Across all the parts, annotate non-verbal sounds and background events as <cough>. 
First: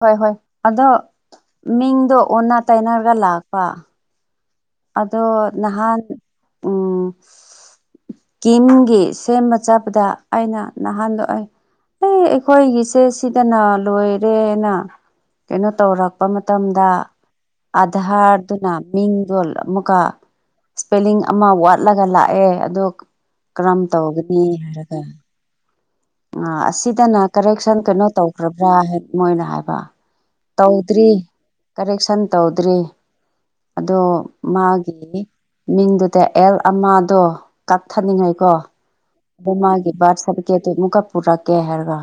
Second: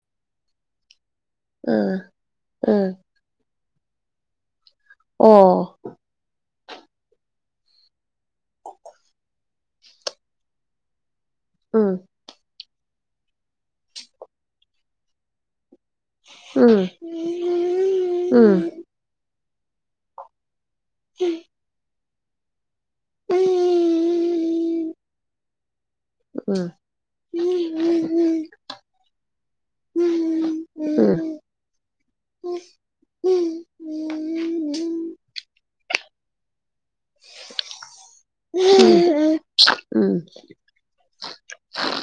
ꯍꯣꯏ ꯍꯣꯏ ꯑꯗꯣ ꯎꯝ ꯃꯤꯡꯗꯣ ꯑꯣꯟꯅ ꯎꯝ ꯇꯩꯅꯔꯒ ꯂꯥꯛꯄ ꯑꯗꯣ ꯑꯣ ꯅꯍꯥꯟ ꯎꯝ ꯀꯀꯤꯝꯒꯤ ꯁꯦꯝꯕ ꯆꯥꯄꯗ ꯑꯩꯅ ꯅꯍꯥꯟꯗ ꯑꯩ ꯎꯝ ꯑꯦ ꯑꯩꯈꯣꯏꯒꯤꯁꯦ ꯁꯤꯗꯅ ꯂꯣꯏꯔꯦꯅ ꯀꯩꯅꯣ ꯇꯧꯔꯛ ꯆꯄ ꯃꯇꯝꯗ ꯎꯝ ꯎꯝ ꯑꯙꯥꯔꯗꯨꯅ ꯃꯤꯡꯖꯣꯜ ꯑꯃꯨꯛꯀ ꯏꯁꯄꯦꯂꯤꯡ ꯑꯃ ꯋꯥꯠꯂꯒ ꯂꯥꯛꯑꯦ ꯑꯗꯣ ꯀꯔꯝ ꯇꯧꯒꯅꯤ ꯍꯥꯏꯔꯒ ꯎꯝ ꯑꯁꯤꯗꯅ ꯀꯔꯦꯛꯁꯟ ꯀꯩꯅꯣ ꯇꯧꯈ꯭ꯔꯕ꯭ꯔꯥ ꯃꯣꯏꯅ ꯍꯥꯏꯕ ꯇꯧꯗ꯭ꯔꯤ ꯎꯝ ꯀꯔꯦꯛꯁꯟ ꯇꯧꯗ꯭ꯔꯤ ꯑꯗꯣ ꯃꯥꯒꯤ ꯃꯤꯡꯗꯨꯗꯤ ꯑꯦꯜ ꯑꯃ ꯣ ꯀꯛꯊꯅꯤꯡꯉꯥꯏꯀꯣ ꯑꯗꯣ ꯃꯥꯒꯤ ꯕꯥꯔꯊ ꯁꯥꯔꯇꯤꯐꯤꯀꯦꯠ ꯑꯃꯨꯛꯀ ꯄꯨꯔꯛꯀꯦ ꯍꯥꯏꯔꯒ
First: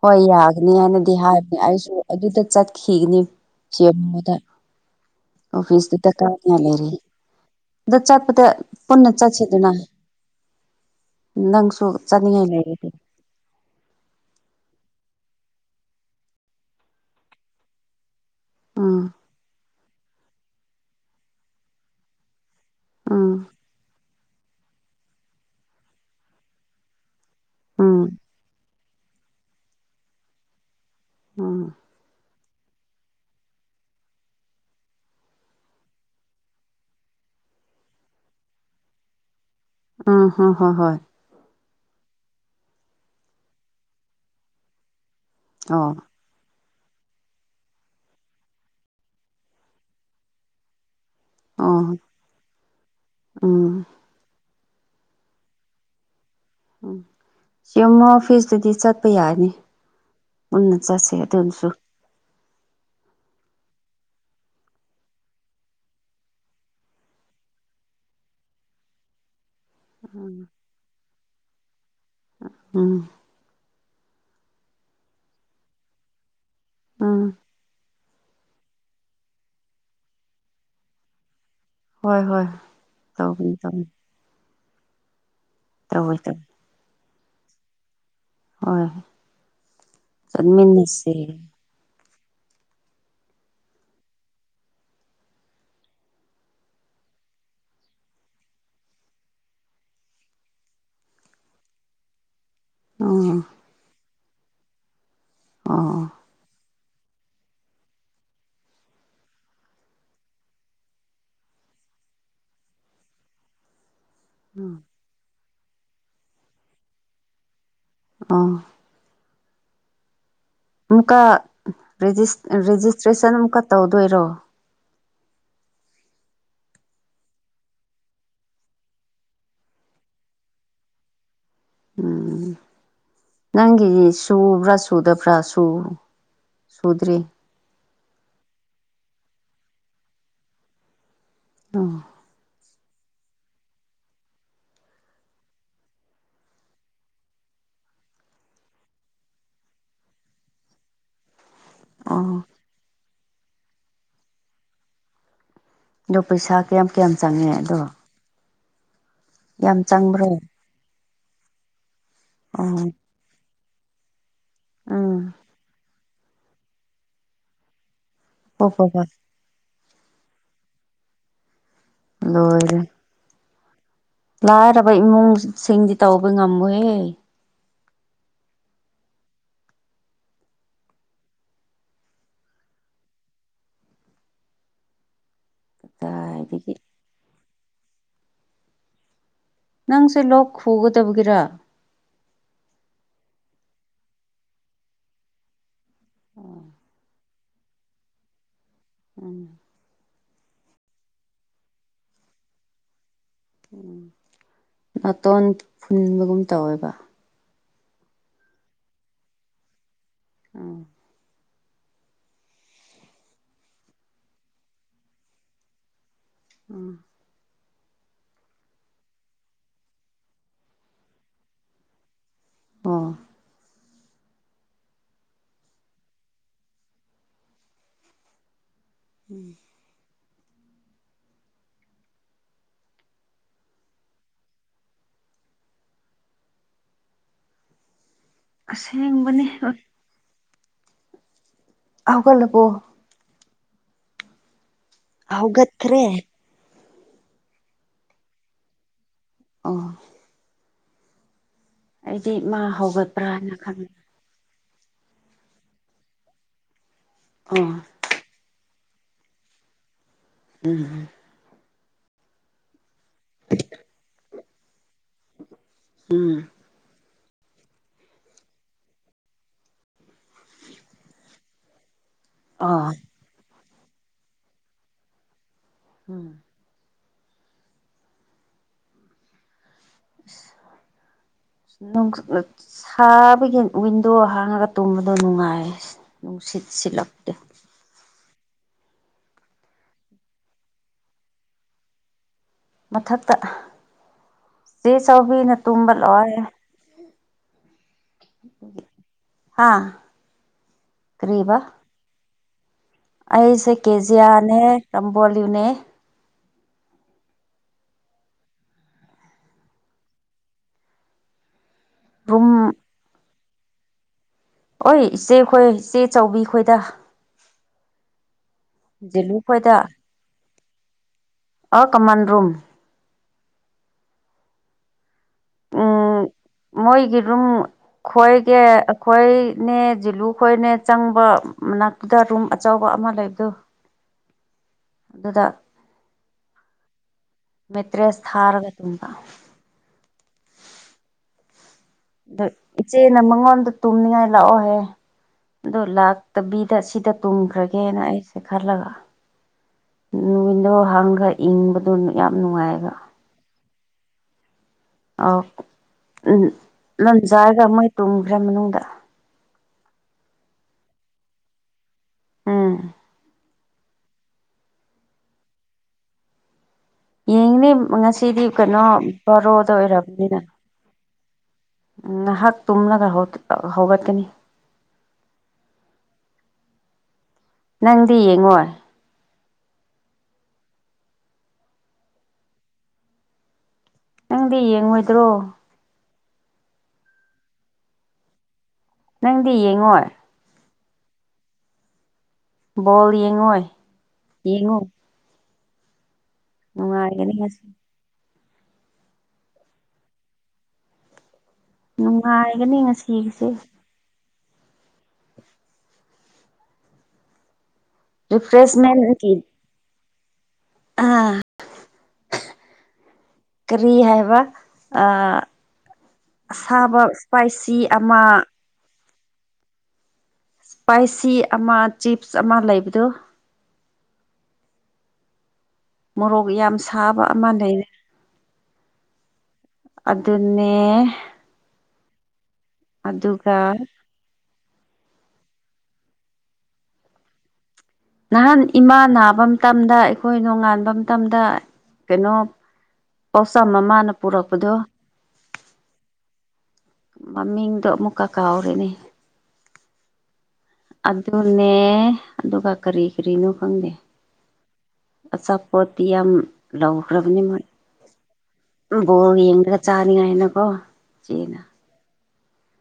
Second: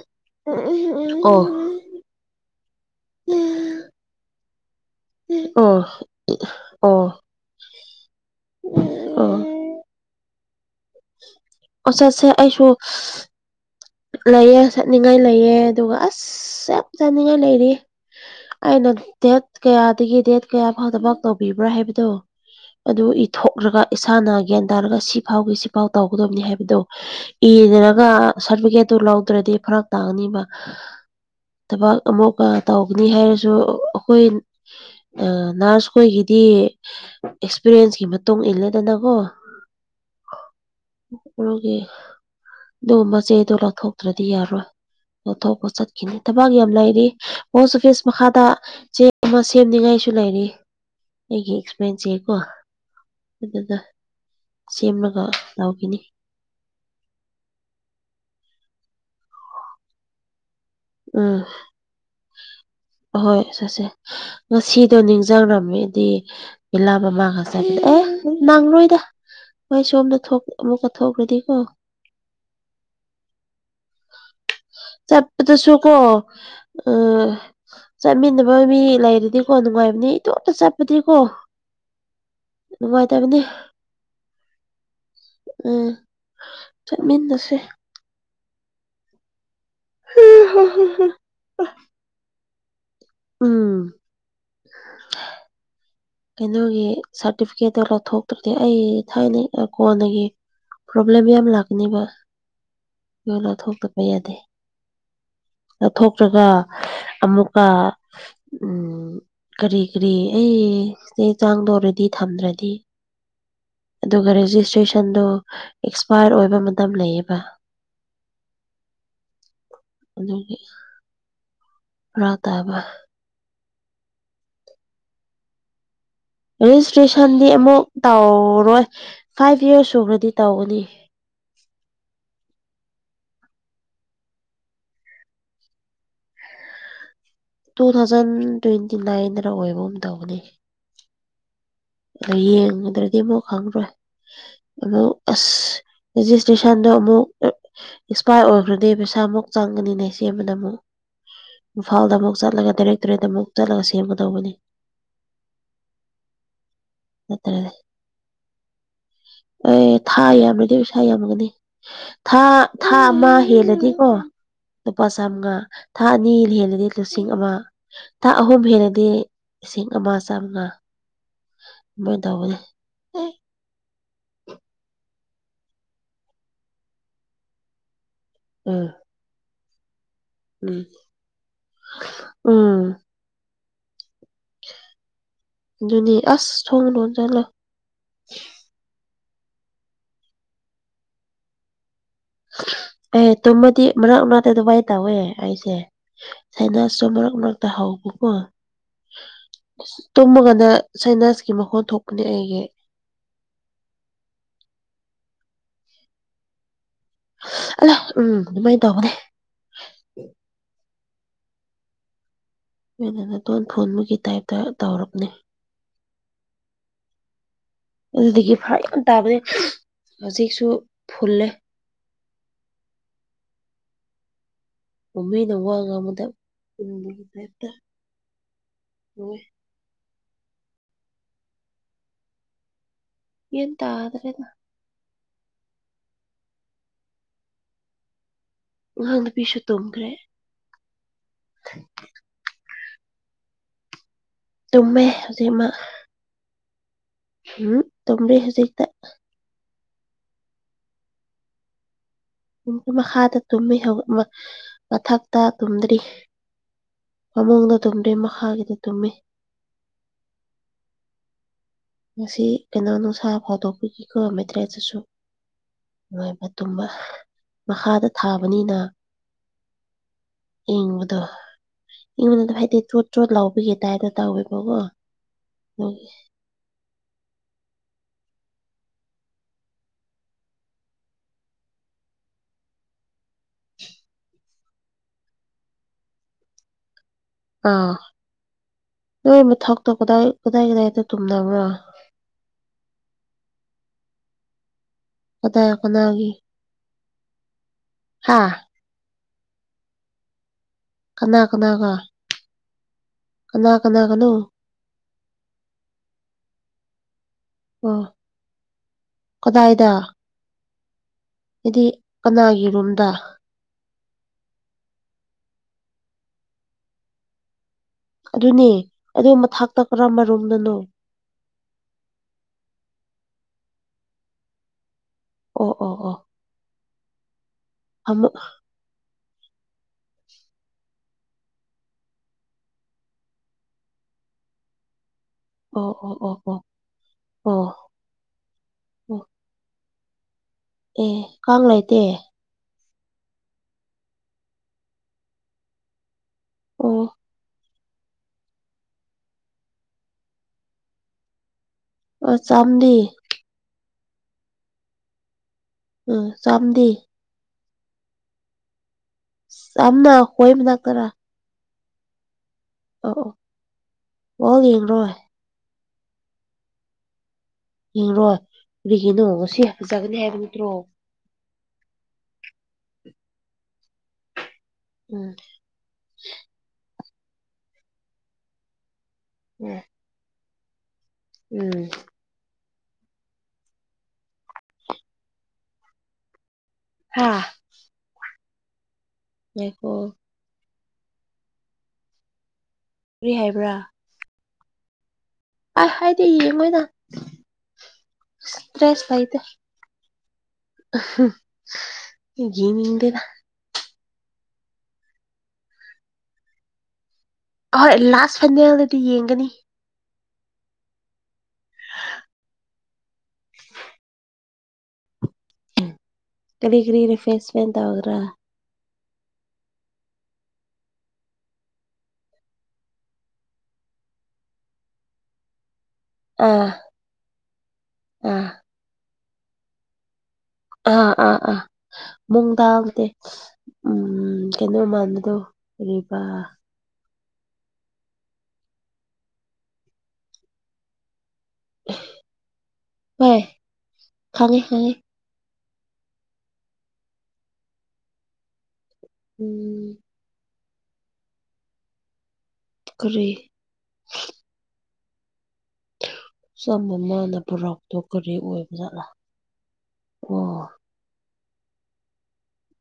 ꯍꯣꯏ ꯌꯥꯒꯅꯤ ꯍꯥꯏꯅꯗꯤ ꯎꯝ ꯑꯣ ꯍꯥꯏꯕꯅꯦ ꯑꯩꯁꯨ ꯑꯗꯨꯗ ꯆꯠꯈꯤꯒꯅꯤ ꯆꯕꯗ ꯑꯣꯐꯤꯁꯁ ꯇ ꯀꯥ ꯂꯩꯔꯤ ꯑꯣ ꯑꯗ ꯆꯠꯄꯗ ꯄꯨꯟꯅ ꯑꯣ ꯆꯠꯁꯤꯗꯨꯅ ꯅꯪꯁꯨ ꯑꯣ ꯆꯥꯅꯤꯡꯉꯥꯏ ꯂꯩꯔꯦ ꯂꯩꯑ ꯆꯠꯅꯤꯡꯉꯥꯏ ꯂꯩꯑ ꯑꯗꯨꯒ ꯑꯁ ꯌꯥꯝꯞ ꯆꯥꯅꯤꯡꯉꯥꯏ ꯂꯩꯔꯤ ꯑꯩꯅ ꯎꯝ ꯗꯦꯠ ꯀꯌꯥꯗꯒꯤ ꯗꯦꯠ ꯀꯌꯥ ꯐꯥꯎꯗꯃꯛ ꯇꯧꯕꯤꯕ꯭ꯔꯥ ꯍꯥꯏꯕꯗꯨꯣ ꯑꯗꯨ ꯎꯝ ꯏꯊꯣꯛꯂꯒ ꯏꯁꯥꯅ ꯒ꯭ꯌꯥꯟ ꯇꯥꯔꯒ ꯁꯤ ꯐꯥꯎꯒꯤ ꯁꯤꯐꯥꯎ ꯇꯧꯒꯗꯕꯅꯤ ꯍꯥꯏꯕꯗꯨꯣ ꯎꯝ ꯏꯗꯔꯒ ꯁꯥꯔꯇꯤꯐꯤꯀꯦꯠꯇꯨ ꯂꯧꯗ꯭ꯔꯗꯤ ꯐꯔꯛ ꯇꯥꯡꯅꯤꯕ ꯎꯝ ꯊꯕꯛ ꯑꯃꯨꯛ ꯇꯧꯒꯅꯤ ꯍꯥꯏꯔꯁꯨ ꯑꯩꯈꯣꯏ ꯅꯔꯁ ꯈꯣꯏꯒꯤꯗꯤ ꯑꯦꯛꯁꯄꯤꯔꯤꯌꯦꯟꯁꯀꯤ ꯃꯇꯨꯡ ꯏꯜꯂꯦꯗꯅꯀꯣ ꯎ ꯍ ꯍ ꯍꯣꯏ ꯎ ꯑꯗꯨꯒ ꯃꯆꯦꯗꯣ ꯂꯥꯎꯊꯣꯛꯇ꯭ꯔꯗꯤ ꯌꯥꯔꯣꯏ ꯅꯊꯣꯛꯑꯄ ꯑꯣ ꯆꯠꯈꯤꯅꯦ ꯊꯕꯛ ꯌꯥꯝ ꯂꯩꯔꯤ ꯄꯣꯁ ꯑꯣꯐꯤꯁ ꯃꯈꯥꯗ ꯆꯦ ꯑꯃ ꯁꯦꯝꯅꯤꯡꯉꯥꯏꯁꯨ ꯂꯩꯔꯤ ꯑꯩꯒꯤ ꯑꯣ ꯑꯦꯛꯁꯄ꯭ꯂꯦꯟꯁꯀꯣ ꯎꯝ ꯑꯗꯨꯗ ꯁꯦꯝꯂꯒ ꯂꯧꯥꯎꯈꯤꯅꯤ ꯎꯝ ꯁꯤ ꯑꯃꯨꯝꯃ ꯑꯣꯐꯤꯁꯇꯗꯤ ꯆꯠꯄ ꯌꯥꯔꯅꯤ ꯎꯟꯅ ꯎꯝ ꯍꯣꯏ ꯆꯁꯦ ꯉꯁꯤꯗꯣ ꯅꯤꯡꯁꯤꯡꯔꯝꯃꯦꯗꯤ ꯏꯂꯥꯕꯃꯥꯒ ꯆ ꯑꯦ ꯅꯥꯡꯔꯣꯏꯗ ꯍꯣꯏ ꯁꯣꯝꯗ ꯎꯝ ꯑꯃꯨꯛꯀ ꯊꯣꯛꯈ꯭ꯔꯗꯤꯀꯣ ꯎꯝ ꯆꯁꯨꯣ ꯀꯣ ꯎꯝ ꯆꯠꯃꯤꯟꯅꯕ ꯃꯤ ꯂꯩꯔꯗꯤꯀꯣ ꯅꯨꯡꯉꯥꯏꯕꯅꯤ ꯏꯇꯣꯝꯇ ꯆꯠꯄꯗꯤꯀꯣ ꯍꯣꯏ ꯍꯣꯏ ꯅꯨꯡꯉꯥꯏꯇꯕꯅꯤ ꯇꯧꯒꯅꯤ ꯇꯧꯅꯤ ꯎꯝ ꯇꯧꯏ ꯇꯧ ꯆꯠꯃꯤꯟꯅꯁꯦ ꯍꯣꯏꯣꯏ ꯆꯠꯃꯤꯟꯅꯁꯤꯦ ꯎꯝ ꯀꯩꯅꯣꯒꯤ ꯁꯥꯔꯇꯤꯐꯤꯀꯦꯠꯇꯣ ꯂꯧꯊꯣꯛꯇ꯭ꯔꯗꯤ ꯑꯩ ꯊꯥꯏꯅ ꯀꯣꯟꯅꯒꯤ ꯄ꯭ꯔꯣꯕ꯭ꯂꯦꯝ ꯌꯥꯝ ꯂꯥꯛꯅꯤꯕ ꯎꯝ ꯌꯊꯣꯛꯇꯄ ꯑꯣ ꯌꯥꯗꯦꯊꯣꯛ ꯅ꯭ꯔꯒ ꯑꯃꯨꯛꯀ ꯎ ꯀꯔꯤ ꯀꯔꯤ ꯑꯩ ꯆꯦ ꯆꯥꯡꯗꯧꯔꯗꯤ ꯊꯝꯗ꯭ꯔꯗꯤ ꯑꯗꯨꯒ ꯑꯣ ꯔꯦꯖꯤꯁꯇ꯭ꯔꯦꯁꯟꯗꯨ ꯑꯦꯛꯁꯄꯥꯔ ꯑꯣꯏꯕ ꯃꯇꯝ ꯂꯩꯌꯦꯕ ꯑꯥ ꯑꯗꯨꯗꯒꯤ ꯑꯃꯨꯛꯀ ꯔꯦꯖꯤꯁꯇ꯭ꯔꯦꯁꯟ ꯑꯃꯨꯛꯀ ꯇꯧꯗꯣꯏꯔꯣ ꯔꯦꯖꯤꯁꯇ꯭ꯔꯦꯁꯟꯗꯤ ꯑꯃꯨꯛ ꯇꯧꯔꯣꯏ ꯐꯥꯏꯚ ꯌꯔꯁ ꯁꯨꯕ꯭ꯔꯗꯤ ꯇꯧꯒꯅꯤ ꯎꯝ ꯅꯪꯒꯤ ꯁꯨꯕ꯭ꯔꯥ ꯁꯨꯗꯕ꯭ꯔꯥ ꯁꯨꯗ꯭ꯔꯤ ꯇꯨ ꯊꯥꯎꯖꯟ ꯇ꯭ꯋꯦꯟꯇꯤ ꯅꯥꯏꯟꯗ ꯑꯣꯏꯕꯒ ꯇꯧꯕꯅꯤ ꯑꯥ ꯑ ꯌꯦꯡꯉꯨꯗ꯭ꯔꯗꯤ ꯑꯃꯨꯛ ꯈꯪꯔꯣꯏ ꯑꯃꯛ ꯑꯁ ꯐꯤꯖꯤꯛꯁ ꯇꯌꯨꯁꯟꯗ ꯑꯃꯨꯛ ꯑꯦꯛꯁꯄꯥꯥꯏꯔ ꯑꯣꯏꯈ꯭ꯔꯗꯤ ꯄꯩꯁꯥꯃꯨꯛ ꯆꯪꯒꯅꯤꯅꯦ ꯁꯦꯝꯕꯗ ꯑꯃꯨꯛ ꯏꯝꯐꯥꯜꯗ ꯑꯃꯨꯛ ꯑꯣ ꯆꯠꯂꯒ ꯇꯔꯦꯠ ꯇꯔꯦꯠꯇ ꯑꯃꯨꯛ ꯆꯠꯂꯒ ꯁꯦꯝꯒꯗꯧꯕꯅꯤ ꯑꯗꯣ ꯄꯩꯁꯥ ꯀꯌꯥꯝ ꯀꯌꯥꯝ ꯆꯪꯉꯦ ꯅꯠꯇ꯭ꯔꯗꯤ ꯑꯗꯣ ꯌꯥꯝ ꯑꯦ ꯊꯥ ꯆꯪꯕ꯭ꯔꯣ ꯌꯥꯝ꯭ꯔꯗꯤꯁꯥ ꯌꯥꯝꯃꯒꯅꯤ ꯊꯥ ꯑꯣ ꯊꯥ ꯑꯃ ꯍꯦꯜꯂꯗꯤꯀꯣ ꯂꯨꯄꯥ ꯎꯝ ꯆꯥꯝꯃꯉꯥ ꯊꯥ ꯑꯅꯤ ꯍꯦꯜꯂꯗꯤ ꯂꯤꯁꯤꯡ ꯑꯃ ꯊꯥ ꯑꯍꯨꯝ ꯍꯣ ꯍꯣ ꯍꯦꯜꯂꯗꯤ ꯍꯣꯏ ꯂꯤꯁꯤꯡ ꯑꯃ ꯆꯥꯝꯃꯉꯥ <unintelligible> ꯂꯣꯏꯔꯦ ꯂꯥꯏꯔꯕ ꯏꯃꯨꯡꯁꯤꯡꯗꯤ ꯇꯧꯕ ꯉꯝꯃꯣꯏꯍꯦ ꯎꯝ ꯎꯝ ꯎꯝ ꯑꯗꯨꯅꯤ ꯑꯁ ꯀꯗꯥꯏꯗꯒꯤ ꯊꯣꯡꯅꯍꯖꯂꯣ ꯅꯪꯁꯦ ꯂꯣꯛ ꯈꯨꯒꯗꯕꯒꯤꯔ ꯑꯦ ꯇꯨꯝꯃꯗꯤ ꯃꯅꯥꯛ ꯃꯅꯥꯛꯇ ꯑꯗꯨ ꯏ ꯇꯧꯋꯦ ꯑꯩꯁꯦ ꯁꯥꯏꯅꯥꯁꯁꯨ ꯃꯔꯛ ꯃꯔꯛꯇ ꯍꯥꯎꯕꯀꯣ ꯎꯝ ꯇꯨꯝꯃꯒꯥꯟꯗ ꯁꯥꯏꯅꯥꯁꯀꯤ ꯃꯈꯣꯟ ꯊꯣꯛꯄꯅꯦ ꯑꯩꯒꯤ ꯎꯝ ꯅꯥꯇꯣꯟ ꯐꯨꯟꯕꯒꯨꯝ ꯇꯧꯋꯦꯕ ꯁ ꯑꯌꯥ ꯎꯝ ꯑꯗꯨꯃꯥꯏꯅ ꯇꯧꯕꯅꯦ ꯎꯝ ꯂꯣꯏꯅ ꯅꯥꯇꯣꯟ ꯐꯨꯟꯕꯒꯤ ꯇꯥꯏꯞꯇ ꯇꯧꯔꯞꯅꯦ ꯎꯝ ꯑꯗꯨꯗꯒꯤ ꯐꯔ ꯌꯥꯝ ꯇꯥꯕꯅꯦ ꯍꯧꯖꯤꯛꯁꯨ ꯐꯨꯜꯂꯦ ꯑꯣ ꯎ ꯃꯤꯅ ꯋꯥ ꯉꯥꯡꯕꯗ ꯐꯨꯟꯕꯒꯤ ꯇꯥꯏꯞꯇ ꯇꯧꯋꯦ ꯎꯝ ꯌꯦꯟ ꯇꯥꯗꯔ꯭ꯦꯗ ꯑꯉꯥꯡ ꯑꯁꯦꯡꯕꯅꯦ ꯅꯨꯄꯤꯁꯨ ꯇꯨꯝꯈ꯭ꯔꯦ ꯍꯧꯒꯠꯂꯕꯣ ꯇꯨꯝꯃꯦ ꯍꯧꯖꯤꯛ ꯍꯧꯒꯠꯈꯔꯦ ꯍꯨꯝ ꯇꯨꯃꯦ ꯍꯖꯤꯛꯇ ꯑꯣ ꯑꯩꯗꯤ ꯃꯥ ꯗꯨꯝ ꯃꯈꯥꯗ ꯍꯧꯒꯠꯄ꯭ꯔꯥꯅ ꯇꯨꯝꯃꯦ ꯍꯧ ꯈꯟꯕ ꯃ ꯃꯊꯛꯇ ꯇꯨꯝꯗ꯭ꯔꯤ ꯑꯣ ꯐꯃꯨꯡꯗ ꯇꯨꯝꯗ꯭ꯔꯤ ꯃꯈꯥꯒꯤꯗ ꯇꯨꯝꯃꯤ ꯎꯝ ꯍꯨꯝ ꯉꯁꯤ ꯀꯩꯅꯣ ꯅꯨꯡꯁꯥ ꯐꯥꯎꯗꯣꯛꯄꯤꯒꯦꯀꯣ ꯃꯦꯇꯔꯦꯁꯖꯤꯁꯨ ꯎꯝ ꯅꯨꯡꯉꯥꯏꯕꯅꯦ꯫ ꯇꯨꯝꯕ ꯃꯈꯥꯗ ꯊꯥꯕꯅꯤꯅ ꯏꯡꯕꯗꯣ ꯏꯪꯕꯥ ꯅꯠꯇꯕ ꯍꯥꯏꯗꯤ ꯑꯥ ꯆꯣꯠ ꯆꯣꯠ ꯂꯧꯕꯒꯤ ꯇꯥꯏꯞꯗ ꯇꯧꯋꯦꯕꯀꯣ ꯑꯗꯨꯒꯤ ꯎꯝ ꯏꯁ ꯍ ꯁ ꯅꯨꯡ ꯁꯥꯕꯒꯤ ꯋꯤꯟꯗꯣ ꯍꯥꯡꯉꯒ ꯇꯨꯝꯕꯗꯣ ꯅꯨꯡꯉꯥꯏꯌꯦ꯫ ꯅꯨꯡꯁꯤꯠ ꯁꯤꯠꯂꯛꯇꯦ꯫ ꯑꯥ ꯅꯣꯏ ꯃꯊꯛꯇꯣ ꯀꯗꯥꯏ ꯀꯗꯥꯏ ꯀꯗꯥꯏꯗ ꯇꯨꯝꯅꯕ꯭ꯔꯣ? ꯃꯊꯛꯇ ꯑ ꯆꯦ ꯆꯧꯕꯤꯅ ꯀꯗꯥꯏ ꯇꯨꯝꯕ ꯀꯅꯥꯒꯤ ꯂꯣꯏꯔꯦ꯫ ꯍꯥ ꯍꯥꯥ ꯀꯅꯥ ꯀꯅꯥꯒ ꯀꯅꯥ ꯑꯩꯁꯦ ꯀꯅꯥꯒꯅꯣ ꯀꯦꯖꯤꯌꯥꯅꯦ ꯔꯝꯕꯣꯂꯤꯌꯨꯅꯦ ꯑꯣ ꯀꯗꯥꯏꯗ ꯍꯥꯏꯗꯤ ꯔꯨꯝ ꯀꯅꯥꯒꯤ ꯔꯨꯝꯗ ꯑꯣꯏ ꯏꯆꯦ ꯈꯣꯏ ꯏꯆꯦ ꯆꯧꯕꯤ ꯈꯣꯏꯗ ꯑꯗꯨꯅꯦ ꯑꯗꯨ ꯖꯤꯂꯨ ꯈꯣꯏꯗ ꯃꯊꯥꯛꯇ ꯀꯔꯝꯕ ꯔꯨꯝꯗꯅꯣ ꯑꯥ ꯀꯃꯟ ꯔꯨꯝ ꯑꯣ ꯑꯣ ꯑꯣ ꯎꯝ ꯃꯣꯏꯒꯤ ꯔꯨꯝ ꯑꯃꯨꯛ ꯈꯣꯏꯒꯦ ꯈꯣꯏ ꯅꯦ ꯖꯤꯂꯨ ꯈꯣꯏꯅꯦ ꯆꯪꯕ ꯃꯅꯥꯛꯇꯨꯗ ꯔꯨꯝ ꯑꯆꯧꯕ ꯑꯃ ꯂꯩꯕꯗꯣ ꯑꯗꯨꯗ ꯑꯣ ꯑꯣ ꯑꯣ ꯑꯣ ꯑꯣ ꯃꯦꯇ꯭ꯔꯦꯁ ꯊꯥꯔꯒ ꯇꯨꯝꯕ ꯑꯣ ꯑꯦ ꯀꯥꯡ ꯂꯩꯇꯦ ꯑꯗꯨ ꯏꯆꯦꯅ ꯃꯉꯣꯟꯗ ꯇꯨꯝꯅꯤꯡꯉꯥꯏ ꯂꯥꯛꯑꯣ ꯍꯥꯏꯌꯦ ꯑꯗꯨ ꯂꯥꯛ ꯇꯕꯤꯗ ꯑꯣ ꯁꯤꯗ ꯇꯨꯝꯈ꯭ꯔꯦ ꯒꯦꯅ ꯑꯩꯁꯦ ꯈꯂꯒ ꯅꯨ ꯋꯤꯟꯗꯣ ꯍꯥꯡꯈꯩ ꯏꯪꯕꯗꯣ ꯌꯥꯝ ꯑꯣ ꯅꯨꯡꯉꯥꯏꯌꯦꯕ ꯆꯥꯝꯗꯤ ꯑꯥꯎ ꯎꯝ ꯂꯝꯖꯥꯔꯒ ꯃꯣꯏ ꯇꯨꯝꯈ꯭ꯔꯦ ꯃꯅꯨꯡꯗ ꯆꯝꯅ ꯍꯣꯏ ꯃꯅꯥꯥꯛꯇꯔꯥ ꯎꯝ ꯑꯣ ꯑꯣ ꯕꯣꯜ ꯌꯦꯡꯔꯣꯏ ꯌꯦꯡꯤꯅꯤ ꯌꯦꯡꯔꯣꯏ ꯉꯁꯤꯗꯤ ꯀꯩꯅꯣ ꯀꯔꯤꯒꯤꯅꯣ ꯉꯁꯤ ꯕꯣꯔꯣꯗ ꯐꯖꯒꯅꯤ ꯑꯣꯏꯔꯕꯅꯤꯅ ꯍꯥꯏꯕ ꯅꯠꯇ꯭ꯔꯣ ꯉꯍꯥꯛ ꯇꯨꯝꯂꯒ ꯍꯧꯒꯠꯀꯅꯤ ꯎꯝ ꯅꯪꯗꯤ ꯌꯦꯡꯉꯣ ꯎꯝ ꯎꯝ ꯅꯪꯗꯤ ꯌꯦꯡꯉꯣꯏꯗ꯭ꯔꯣ ꯍꯥꯥ ꯅꯪꯗꯤ ꯉꯥꯏꯈꯣ ꯌꯦꯡꯉꯣꯏ ꯕꯣꯜ ꯀꯔꯤ ꯌꯦꯡꯉꯣꯏ ꯍꯥꯏꯕ꯭ꯔꯥ ꯌꯦꯡꯉꯨ ꯑꯥ ꯍꯥꯏꯗꯤ ꯌꯦꯡꯉꯣꯏꯗ ꯅꯨꯡꯉꯥꯏꯒꯅꯤ ꯉꯁꯤ ꯇ꯭ꯔꯦꯁ ꯂꯩꯇꯦ <unintelligible> ꯅꯨꯡꯉꯥꯏꯒꯅꯤ ꯌꯦꯡꯅꯤꯡꯗꯦꯗ ꯉꯁꯤꯒꯤꯁꯦ ꯑꯍꯣꯏ ꯂꯥꯁ ꯐꯟꯅꯦꯜꯗꯗꯤ ꯔꯤꯐ꯭ꯔꯦꯁꯃꯦꯟꯒꯤ ꯌꯦꯡꯒꯅꯤ ꯑꯥ ꯀꯔꯤ ꯍꯥꯏꯕ ꯀꯔꯤ ꯀꯔꯤ ꯑꯁꯥꯕ ꯔꯤꯐ꯭ꯔꯦꯁꯃꯦꯟ ꯏꯁꯄꯥꯏꯁꯤ ꯇꯧꯒ꯭ꯔꯥ ꯑꯃ ꯏꯁꯄꯥꯏꯁꯤ ꯑꯃ ꯆꯤꯞꯁ ꯑꯃ ꯂꯩꯕꯗꯨ ꯃꯣꯔꯣꯛ ꯑꯥ ꯌꯥꯝ ꯁꯥꯕ ꯑꯃ ꯂꯩꯔꯦ ꯑꯥ ꯑꯗꯨꯅꯦ ꯑꯥ ꯑꯥ ꯑꯥ ꯃꯨꯗꯥꯡꯗꯦ ꯑꯗꯨꯒ ꯎꯝ ꯎꯝ ꯀꯩꯅꯣ ꯃꯥꯟꯕꯗꯣ ꯀꯔꯤꯕ ꯅꯍꯥꯟ ꯏꯃꯥ ꯅꯥꯕ ꯃꯇꯝꯗ ꯑꯩꯈꯣꯏ ꯅꯣꯡꯉꯥꯟꯕ ꯃꯇꯝꯗ ꯀꯩꯅꯣ ꯍꯣꯏ ꯄꯣꯠꯁꯥ ꯃꯃꯥꯅ ꯈꯪꯉꯦ ꯄꯨꯔꯛꯄꯗꯣ ꯈꯪꯉꯦ ꯃꯃꯤꯡꯗꯣ ꯑꯃꯨꯛꯀꯥ ꯀꯥꯎꯔꯦꯅꯦ ꯎꯝ ꯑꯗꯨꯅꯦ ꯑꯗꯨꯒ ꯀꯔꯤ ꯀꯔꯤꯅꯣ ꯈꯪꯗꯦ ꯑꯆꯥꯥꯄꯣꯇꯤ ꯌꯥꯝ ꯌꯥꯝ ꯆꯞ ꯃꯃꯥꯅ ꯂꯧꯈ꯭ꯔꯕꯅꯤ ꯃꯣꯏ ꯄꯨꯔꯛꯄꯗꯣ ꯀꯔꯤ ꯑꯣꯏꯕ ꯖꯥꯠꯂꯥ ꯕꯣꯔ ꯌꯦꯡꯗꯒ ꯑꯣ ꯆꯥꯅꯤꯡꯉꯥꯏꯅꯀꯣ ꯆꯦꯅ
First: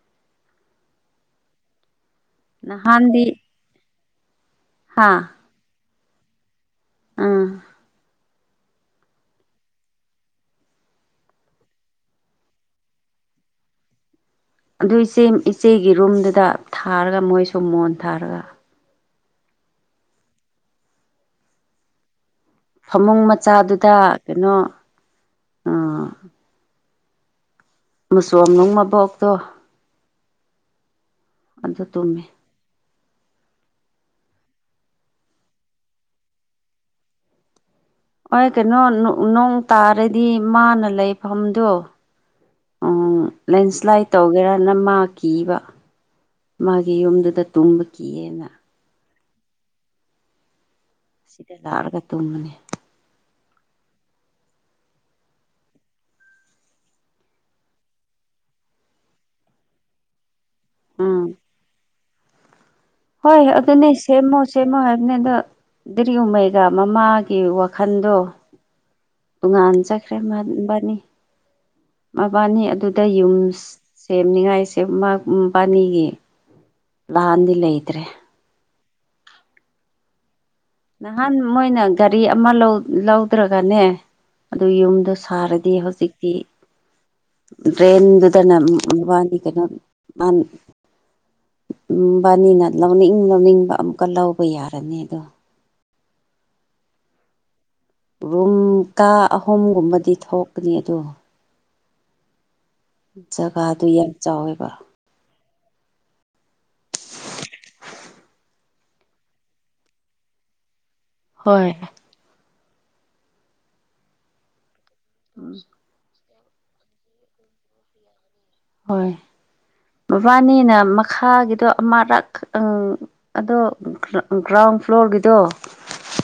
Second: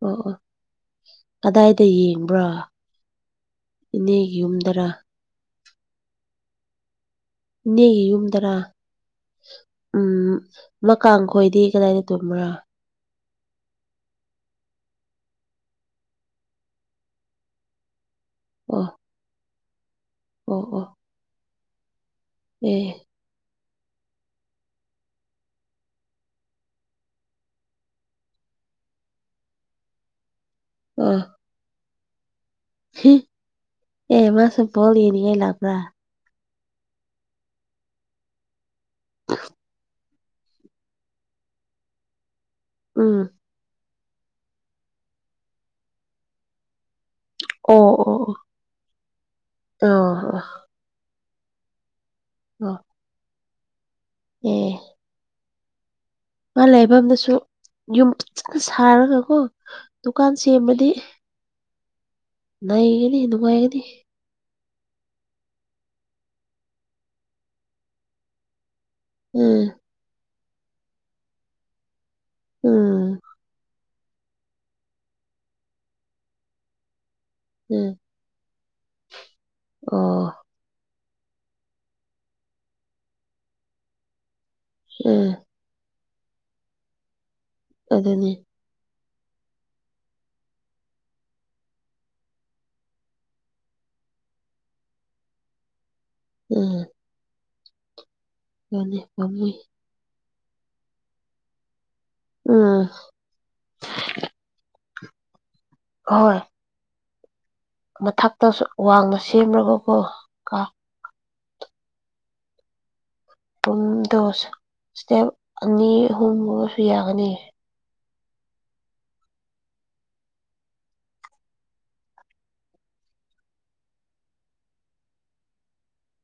ꯑꯣ ꯑꯣ ꯀꯗꯥꯏꯗ ꯌꯦꯡꯕ꯭ꯔꯣ ꯅꯍꯥꯟꯗꯤ ꯏꯅꯦꯒꯤ ꯌꯨꯝꯗꯔ ꯍꯥꯥ ꯎꯝ ꯏꯅꯦꯒꯤ ꯌꯨꯝ ꯗꯔꯥ ꯎꯝ ꯃꯀꯥꯡ ꯈꯣꯏꯗꯤ ꯀꯗꯥꯏꯗ ꯇꯣꯝꯕ꯭ꯔꯥ ꯑꯗꯨ ꯏꯆꯦ ꯏꯆꯦꯒꯤ ꯔꯨꯝꯗꯨꯗ ꯊꯥꯔꯒ ꯃꯣꯏꯁꯨ ꯃꯣꯟ ꯊꯥꯔꯒ ꯑꯣ ꯑꯣ ꯑꯣ <unintelligible> ꯐꯃꯨꯡ ꯃꯆꯥꯗꯨꯗ ꯀꯩꯅꯣ ꯃꯆꯣꯝꯅꯨꯡ ꯃꯕꯣꯛꯇꯣ ꯑꯥ ꯑꯗꯨ ꯇꯨꯝꯃꯤ ꯑꯦ ꯃꯥꯁꯨ ꯕꯣꯜꯂꯤ ꯌꯦꯅꯤꯉꯦ ꯂꯄ꯭ꯔꯥ ꯍꯣꯏ ꯀꯩꯅꯣ ꯅꯣꯡ ꯇꯥꯔꯗꯤ ꯃꯥꯅ ꯂꯩꯐꯝꯗꯣ ꯎꯝ ꯂꯦꯟꯁ꯭ꯂꯥꯏꯠ ꯇꯧꯒꯦꯔꯅ ꯃꯥ ꯀꯤꯕ ꯃꯥꯒꯤ ꯌꯨꯝꯗꯨꯗ ꯇꯨꯝꯕ ꯑꯣ ꯀꯤꯌꯦꯅ ꯑꯣ ꯑꯣ ꯁꯤꯗ ꯂꯛꯑꯔꯒ ꯇꯨꯝꯅꯤ ꯑ ꯑꯦ ꯃꯥ ꯂꯩꯐꯝꯅꯁꯨ ꯌꯨꯝ ꯐꯖꯅ ꯁꯥꯔꯒꯀꯣ ꯗꯨꯀꯥꯟ ꯁꯦꯝꯕꯗꯤ ꯎꯝ <unintelligible> ꯍꯣꯏ ꯑꯗꯨꯅꯤ ꯁꯦꯝꯃꯣ ꯁꯦꯝꯃꯣ ꯍꯥꯏꯕꯅꯤꯗ ꯗ꯭ꯔꯤ ꯎꯃꯩꯒ ꯃꯃꯥꯒꯤ ꯋꯥꯈꯟꯗꯣ ꯨ <unintelligible> ꯎꯝ ꯉꯥꯟꯖꯈ꯭ꯔꯦ ꯃꯥꯕꯅꯤ ꯃꯕꯥꯅꯤ ꯑꯗꯨꯗ ꯎꯝ ꯌꯨꯝꯁ ꯁꯦꯝꯅꯤꯡꯉꯥꯏꯁꯦꯕꯥꯅꯤꯒꯤ ꯂꯥꯟꯗꯤ ꯎꯝ ꯂꯩꯇ꯭ꯔꯦ ꯑꯣ ꯅꯍꯥꯟ ꯃꯣꯏꯅ ꯒꯥꯔꯤ ꯑꯃ ꯂꯧꯗ꯭ꯔꯒꯅꯦ ꯑꯗꯨ ꯌꯨꯝꯗ ꯎꯝ ꯁꯥꯔꯗꯤ ꯗꯤ ꯍꯧꯖꯤꯛꯇꯤ ꯑꯗꯨꯅꯤ ꯗ꯭ꯔꯦꯟꯗꯨꯗꯅ ꯋꯥꯅꯤ ꯀꯩꯅꯣ ꯑꯟ ꯃꯕꯅꯤꯅ ꯂꯧꯅꯤꯡ ꯂꯧꯅꯤꯡꯕ ꯑꯃꯨꯛꯀ ꯂꯧꯕ ꯌꯥꯔꯅꯤ ꯑꯗꯣ ꯎꯝ ꯔꯨꯝ ꯑꯗꯨꯅꯤ ꯀꯥ ꯄꯥꯝꯃꯨꯏ ꯑꯍꯨꯝꯒꯨꯝꯕꯗꯤ ꯊꯣꯛꯀꯅꯤ ꯑꯗꯣ ꯎꯝ ꯖꯒꯥꯗꯨ ꯌꯥꯝ ꯆꯥꯎꯋꯦꯕ ꯍꯣꯏ ꯃꯊꯛꯇ ꯋꯥꯡꯅ ꯁꯦꯝꯃꯒꯀꯣ ꯀ ꯍꯣꯏ ꯄꯨꯝ ꯗꯣ ꯏꯁꯇꯦꯞ ꯑꯅꯤ ꯑꯍꯨꯝꯒꯕꯁꯨ ꯌꯥꯒꯅꯤ ꯍꯣꯏ ꯃꯕꯥꯅꯤꯅ ꯃꯈꯥꯒꯤꯗꯣ ꯑꯃꯔꯛ ꯑ ꯑꯗꯣ ꯒ꯭ꯔꯥꯎꯟ ꯐ꯭ꯂꯣꯔꯒꯤꯗꯣ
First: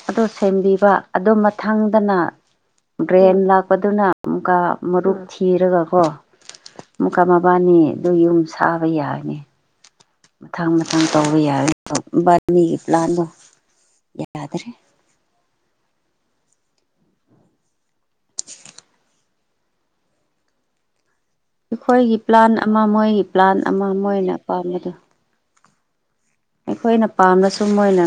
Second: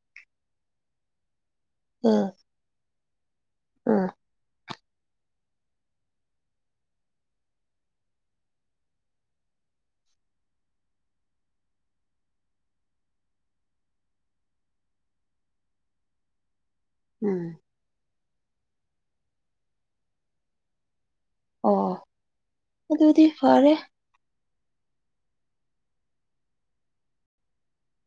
ꯑꯣ ꯁꯦꯝꯕꯤꯕ ꯑꯗꯨ ꯃꯊꯪꯗꯅ ꯎꯝ ꯒ꯭ꯔꯦꯟ ꯂꯥꯛꯄꯗꯨꯅ ꯎꯝ ꯑꯃꯨꯛꯀꯥ ꯃꯔꯨꯞ ꯊꯤꯔꯒ ꯀꯣ ꯃꯨꯀꯥ ꯃꯕꯥꯅꯤ ꯑꯗꯨ ꯌꯨꯝ ꯁꯥꯕ ꯌꯥꯅꯤ ꯃꯊꯪ ꯃꯊꯪ ꯇꯧꯕ ꯌꯥꯔꯦꯕꯥ ꯃꯤꯒꯤ ꯄ꯭ꯂꯥꯟꯗꯣ ꯌꯥꯗ꯭ꯔꯦ ꯎꯝ <unintelligible> ꯑꯣ ꯑꯩꯈꯣꯏꯒꯤ ꯄ꯭ꯂꯥꯟ ꯑꯃ ꯃꯣꯏꯒꯤ ꯑꯗꯨꯗꯤ ꯄ꯭ꯂꯥꯟ ꯐꯔꯦ ꯑꯃ ꯃꯣꯏꯅ ꯄꯥꯝꯕꯗꯣ ꯑꯩꯈꯣꯏꯅ ꯄꯥꯝꯕꯁꯨ ꯃꯣꯏꯅ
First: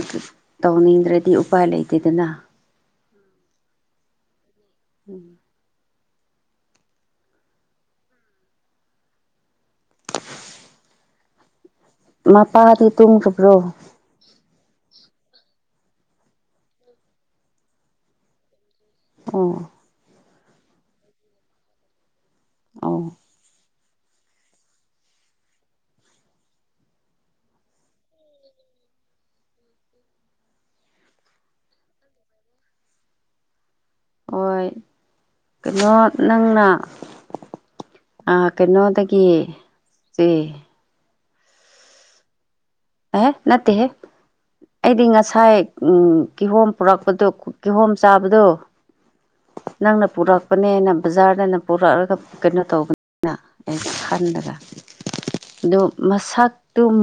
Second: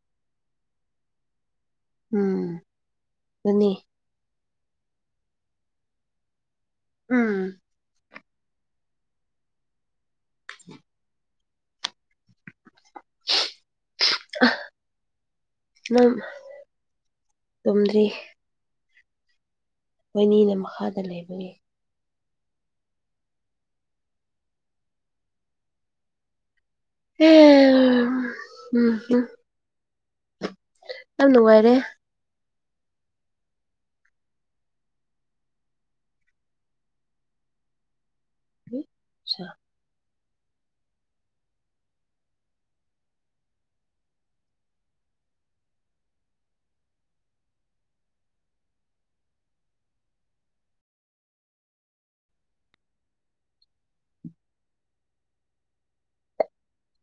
ꯇꯧꯅꯤꯡꯗ꯭ꯔꯗꯤ ꯎꯄꯥꯏ ꯂꯩꯇꯦ ꯎꯝ ꯑꯗꯨꯅꯤ ꯎꯝ ꯎꯝ <unintelligible> ꯃꯄꯥꯗꯤ ꯇꯨꯡꯨꯕ꯭ꯔꯣ ꯅꯪ ꯇꯨꯝꯗ꯭ꯔꯤ ꯑꯣ ꯃꯅꯤꯅ ꯃꯈꯥꯗ ꯂꯩꯕꯒꯤ ꯑꯥꯎ ꯑꯦ ꯌꯥꯝ ꯅꯨꯡꯉꯥꯏꯔꯦ ꯍꯣꯏ ꯀꯩꯅꯣ ꯅꯪꯅ ꯑ ꯀꯩꯅꯣꯗꯗꯒꯤꯦ ꯁꯥ ꯁꯦ ꯑꯦ ꯅꯠꯇꯦ ꯍꯦ ꯑꯩꯗꯤ ꯉꯁꯥꯏ ꯀꯤꯍꯣꯝ ꯄꯨꯔꯛꯄꯗꯨꯣ ꯀꯤꯍꯣꯝ ꯆꯥꯕꯗꯣ ꯅꯪꯅ ꯄꯨꯔꯛꯄꯅꯦꯅ ꯕꯖꯥꯔꯗꯅ ꯄꯨꯔꯛꯑꯒ ꯀꯩꯅꯣ ꯇꯧꯕꯅꯤꯅ ꯑꯩ ꯈꯜꯂꯒ ꯑꯗꯨ ꯃꯁꯛꯇꯨ